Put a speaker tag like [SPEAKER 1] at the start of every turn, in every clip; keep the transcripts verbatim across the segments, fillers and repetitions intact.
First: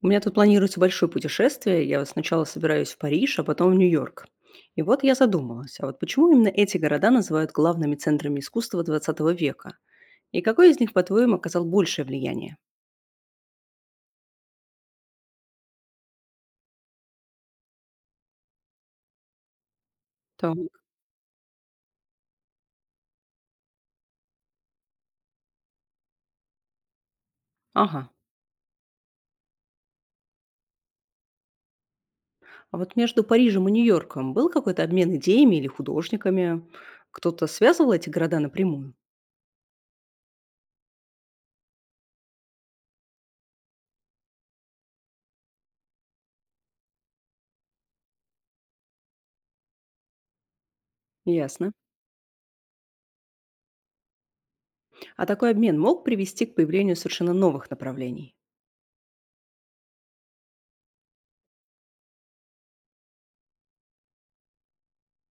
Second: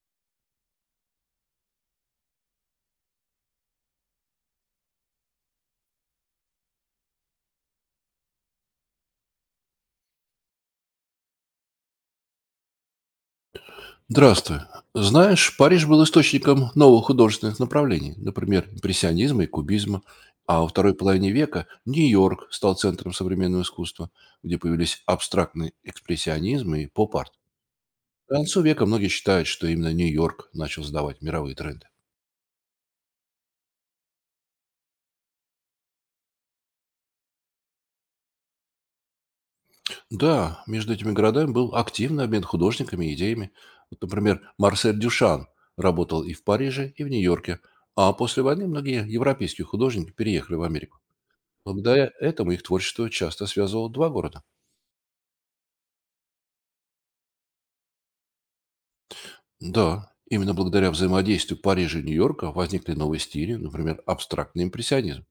[SPEAKER 1] У меня тут планируется большое путешествие. Я вот сначала собираюсь в Париж, а потом в Нью-Йорк. И вот я задумалась, а вот почему именно эти города называют главными центрами искусства двадцатого века? И какой из них, по-твоему, оказал большее влияние?
[SPEAKER 2] Здравствуй. Знаешь, Париж был источником новых художественных направлений, например, импрессионизма и кубизма, а во
[SPEAKER 1] Так.
[SPEAKER 2] второй половине века Нью-Йорк стал центром современного искусства, где появились абстрактный экспрессионизм и поп-арт.
[SPEAKER 1] Ага.
[SPEAKER 2] К концу века многие считают, что именно Нью-Йорк начал сдавать мировые тренды.
[SPEAKER 1] А вот между Парижем и Нью-Йорком был какой-то обмен идеями или художниками? Кто-то связывал эти города напрямую?
[SPEAKER 2] Да, между этими городами был активный обмен художниками и идеями. Вот, например, Марсель Дюшан работал и в Париже, и в Нью-Йорке, а после войны многие европейские художники переехали в Америку.
[SPEAKER 1] Ясно.
[SPEAKER 2] Благодаря этому их творчество часто связывало два города.
[SPEAKER 1] А такой обмен мог привести к появлению совершенно новых направлений?
[SPEAKER 2] Да, именно благодаря взаимодействию Парижа и Нью-Йорка возникли новые стили, например, абстрактный импрессионизм.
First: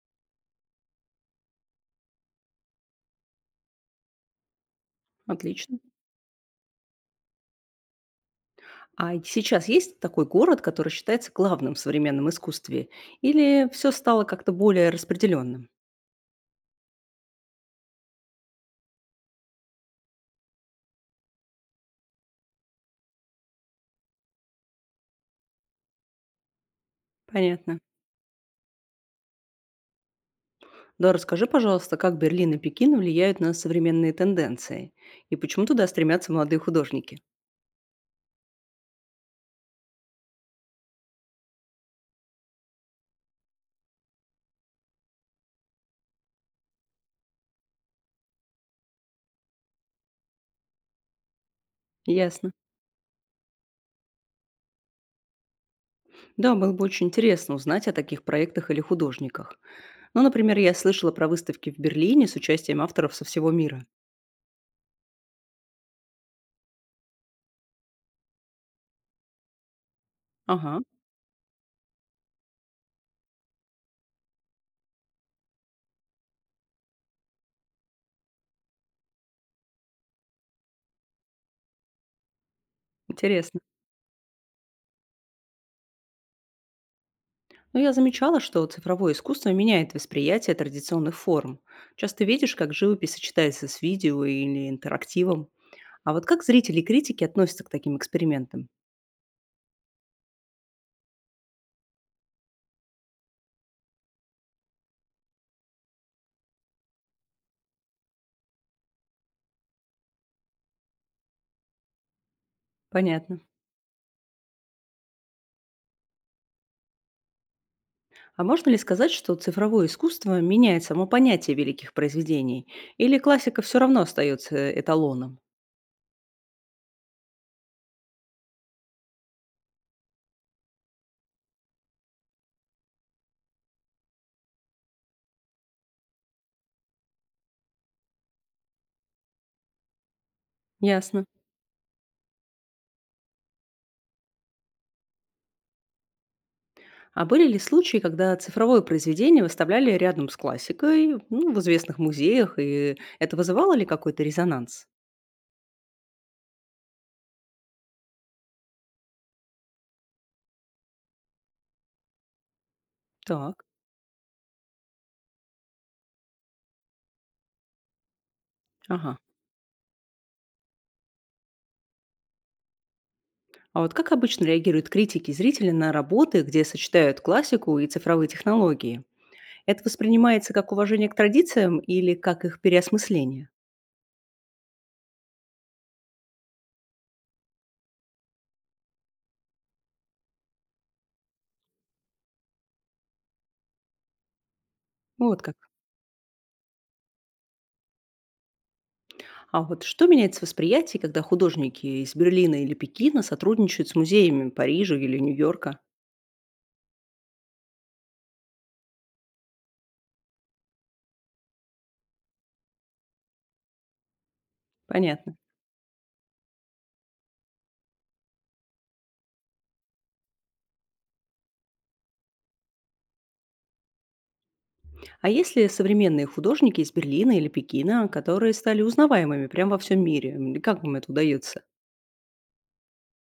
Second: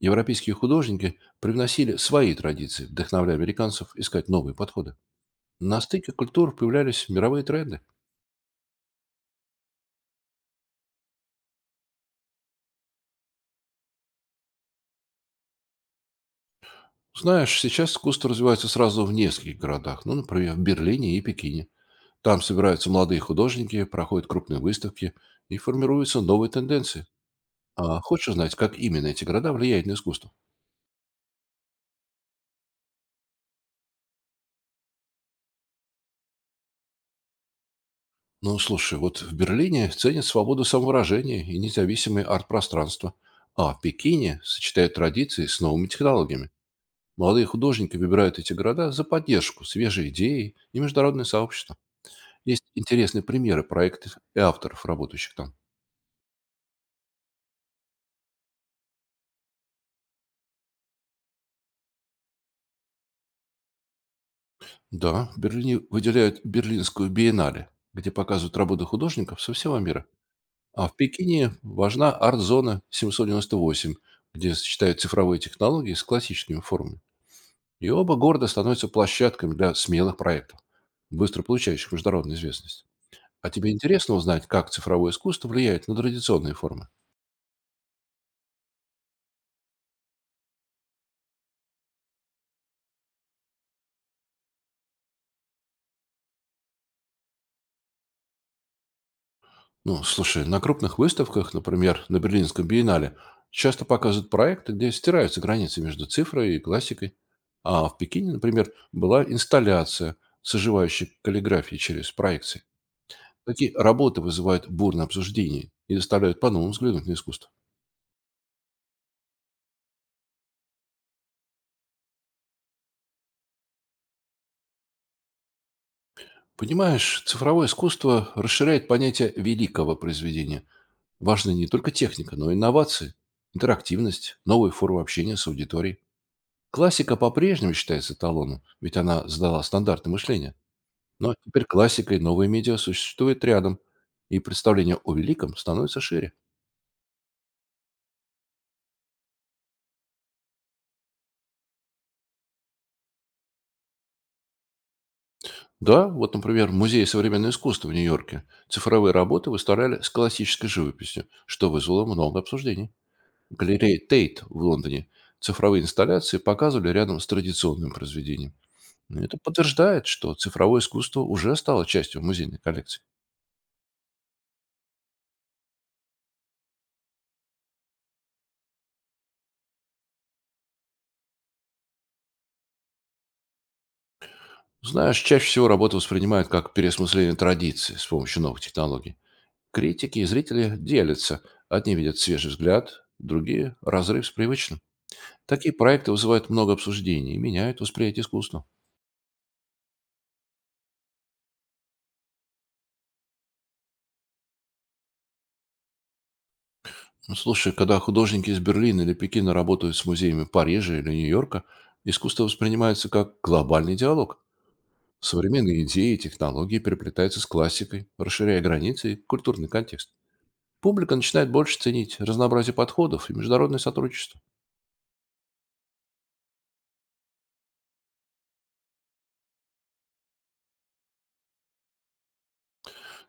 [SPEAKER 2] Европейские художники привносили свои традиции, вдохновляя американцев искать новые подходы.
[SPEAKER 1] Отлично.
[SPEAKER 2] На стыке культур появлялись мировые тренды.
[SPEAKER 1] А сейчас есть такой город, который считается главным в современном искусстве? Или все стало как-то более распределенным?
[SPEAKER 2] Знаешь, сейчас искусство развивается сразу в нескольких городах, ну, например, в Берлине и Пекине. Там собираются молодые художники, проходят крупные выставки и формируются новые тенденции.
[SPEAKER 1] Понятно.
[SPEAKER 2] А хочешь узнать, как именно эти города влияют на искусство?
[SPEAKER 1] Да, расскажи, пожалуйста, как Берлин и Пекин влияют на современные тенденции? И почему туда стремятся молодые художники?
[SPEAKER 2] Ну, слушай, вот в Берлине ценят свободу самовыражения и независимые арт пространства, а в Пекине сочетают традиции с новыми технологиями. Молодые художники выбирают эти города за поддержку, свежие идеи и международное сообщество.
[SPEAKER 1] Ясно.
[SPEAKER 2] Есть интересные примеры проектов и авторов, работающих там.
[SPEAKER 1] Да, было бы очень интересно узнать о таких проектах или художниках. Ну, например, я слышала про выставки в Берлине с участием авторов со всего мира.
[SPEAKER 2] Да, в Берлине выделяют Берлинскую биеннале, где показывают работы художников со всего мира.
[SPEAKER 1] Ага,
[SPEAKER 2] А в Пекине важна арт-зона семьсот девяносто восемь, где сочетают цифровые технологии с классическими формами. И оба города становятся площадками для смелых проектов, быстро получающих международную известность. А
[SPEAKER 1] интересно.
[SPEAKER 2] тебе интересно узнать, как цифровое искусство влияет на традиционные формы?
[SPEAKER 1] Но я замечала, что цифровое искусство меняет восприятие традиционных форм. Часто видишь, как живопись сочетается с видео или интерактивом. А вот как зрители и критики относятся к таким экспериментам?
[SPEAKER 2] Ну, слушай, на крупных выставках, например, на Берлинском биеннале, часто показывают проекты, где стираются границы между цифрой и классикой. А в Пекине, например, была инсталляция, соживающей каллиграфии через проекции.
[SPEAKER 1] Понятно.
[SPEAKER 2] Такие работы вызывают бурное обсуждение и заставляют по-новому взглянуть на искусство.
[SPEAKER 1] А можно ли сказать, что цифровое искусство меняет само понятие великих произведений? Или классика все равно остается э, эталоном?
[SPEAKER 2] Понимаешь, цифровое искусство расширяет понятие великого произведения. Важны не только техника, но и инновации, интерактивность, новые формы общения с аудиторией. Классика по-прежнему считается эталоном, ведь она задала стандарты мышления.
[SPEAKER 1] Ясно.
[SPEAKER 2] Но теперь классика и новые медиа существуют рядом, и представление о великом становится шире.
[SPEAKER 1] А были ли случаи, когда цифровое произведение выставляли рядом с классикой, ну, в известных музеях, и это вызывало ли какой-то резонанс?
[SPEAKER 2] Да, вот, например, в Музее современного искусства в Нью-Йорке цифровые работы выставляли с классической живописью, что вызвало много обсуждений.
[SPEAKER 1] Так.
[SPEAKER 2] Галерея Тейт в Лондоне цифровые инсталляции показывали рядом с традиционным произведением.
[SPEAKER 1] Ага.
[SPEAKER 2] Ну, это подтверждает, что цифровое искусство уже стало частью музейной коллекции.
[SPEAKER 1] А вот как обычно реагируют критики и зрители на работы, где сочетают классику и цифровые технологии? Это воспринимается как уважение к традициям или как их переосмысление?
[SPEAKER 2] Знаешь, чаще всего работу воспринимают как переосмысление традиции с помощью новых технологий. Критики и зрители делятся. Одни видят свежий взгляд, другие – разрыв с привычным.
[SPEAKER 1] Ну, вот как.
[SPEAKER 2] Такие проекты вызывают много обсуждений и меняют восприятие искусства.
[SPEAKER 1] А вот что меняется в восприятии, когда художники из Берлина или Пекина сотрудничают с музеями Парижа или Нью-Йорка?
[SPEAKER 2] Ну, слушай, когда художники из Берлина или Пекина работают с музеями Парижа или Нью-Йорка, искусство воспринимается как глобальный диалог.
[SPEAKER 1] Понятно.
[SPEAKER 2] Современные идеи и технологии переплетаются с классикой, расширяя границы и культурный контекст. Публика начинает больше ценить разнообразие подходов и международное сотрудничество.
[SPEAKER 1] А есть ли современные художники из Берлина или Пекина, которые стали узнаваемыми прямо во всем мире? М, и как им это удается?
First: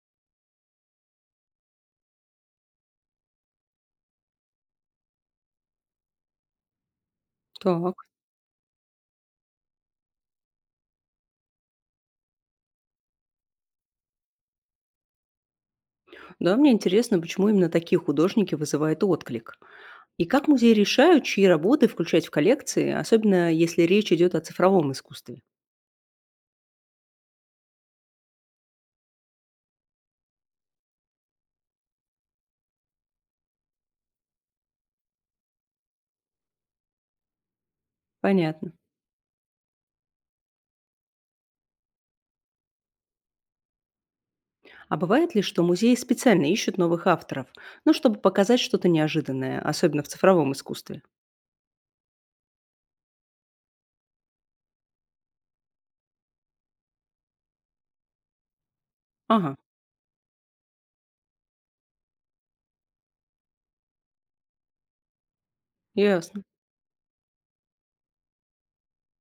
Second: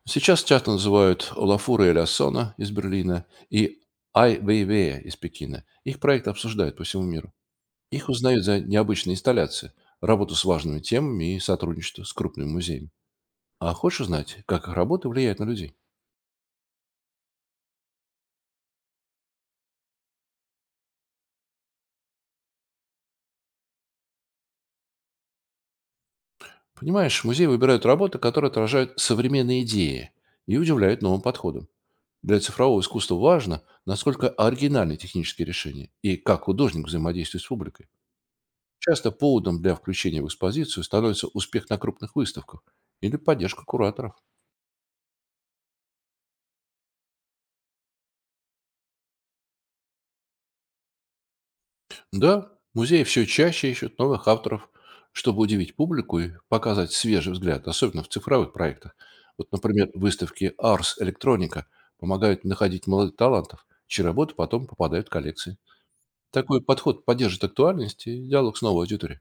[SPEAKER 2] Сейчас часто называют Олафура Элясона из Берлина и Ай Вейвея из Пекина. Их проекты обсуждают по всему миру.
[SPEAKER 1] Так,
[SPEAKER 2] Их узнают за необычные инсталляции, работу с важными темами и сотрудничество с крупными музеями. А хочешь узнать, как их работы влияют на людей?
[SPEAKER 1] да, мне интересно, почему именно такие художники вызывают отклик. И как музеи решают, чьи работы включать в коллекции, особенно если речь идет о цифровом искусстве?
[SPEAKER 2] Понимаешь, музеи выбирают работы, которые отражают современные идеи и удивляют новым подходом. Для цифрового искусства важно, насколько оригинальны технические решения и как художник взаимодействует с публикой.
[SPEAKER 1] Понятно.
[SPEAKER 2] Часто поводом для включения в экспозицию становится успех на крупных выставках или поддержка кураторов.
[SPEAKER 1] А бывает ли, что музеи специально ищут новых авторов, ну, чтобы показать что-то неожиданное, особенно в цифровом искусстве?
[SPEAKER 2] Да, музеи все чаще ищут новых авторов, чтобы удивить публику и показать свежий взгляд, особенно в цифровых проектах. Вот,
[SPEAKER 1] Ага,
[SPEAKER 2] например, выставки Ars Electronica помогают находить молодых талантов, чьи работы потом попадают в коллекции.
[SPEAKER 1] ясно.
[SPEAKER 2] Такой подход поддержит актуальность и диалог с новой аудиторией.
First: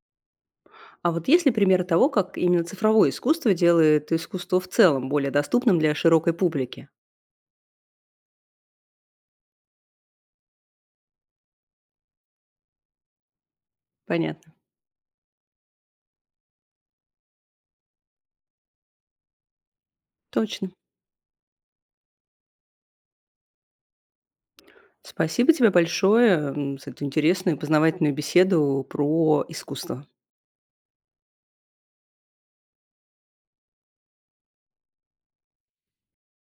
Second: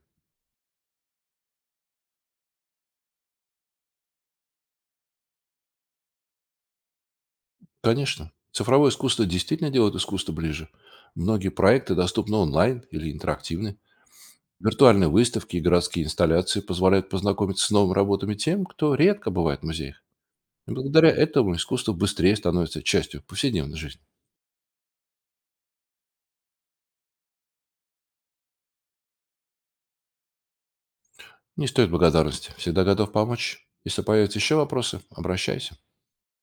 [SPEAKER 1] А вот есть ли примеры того, как именно цифровое искусство делает искусство в целом более доступным для широкой публики?
[SPEAKER 2] Конечно, цифровое искусство действительно делает искусство ближе. Многие проекты доступны онлайн или интерактивны.
[SPEAKER 1] Понятно.
[SPEAKER 2] Виртуальные выставки и городские инсталляции позволяют познакомиться с новыми работами тем, кто редко бывает в музеях.
[SPEAKER 1] Точно.
[SPEAKER 2] И благодаря этому искусство быстрее становится частью повседневной жизни.
[SPEAKER 1] Спасибо тебе большое м, за эту интересную и познавательную беседу про искусство.
[SPEAKER 2] Не стоит благодарности. Всегда готов помочь. Если появятся еще вопросы, обращайся.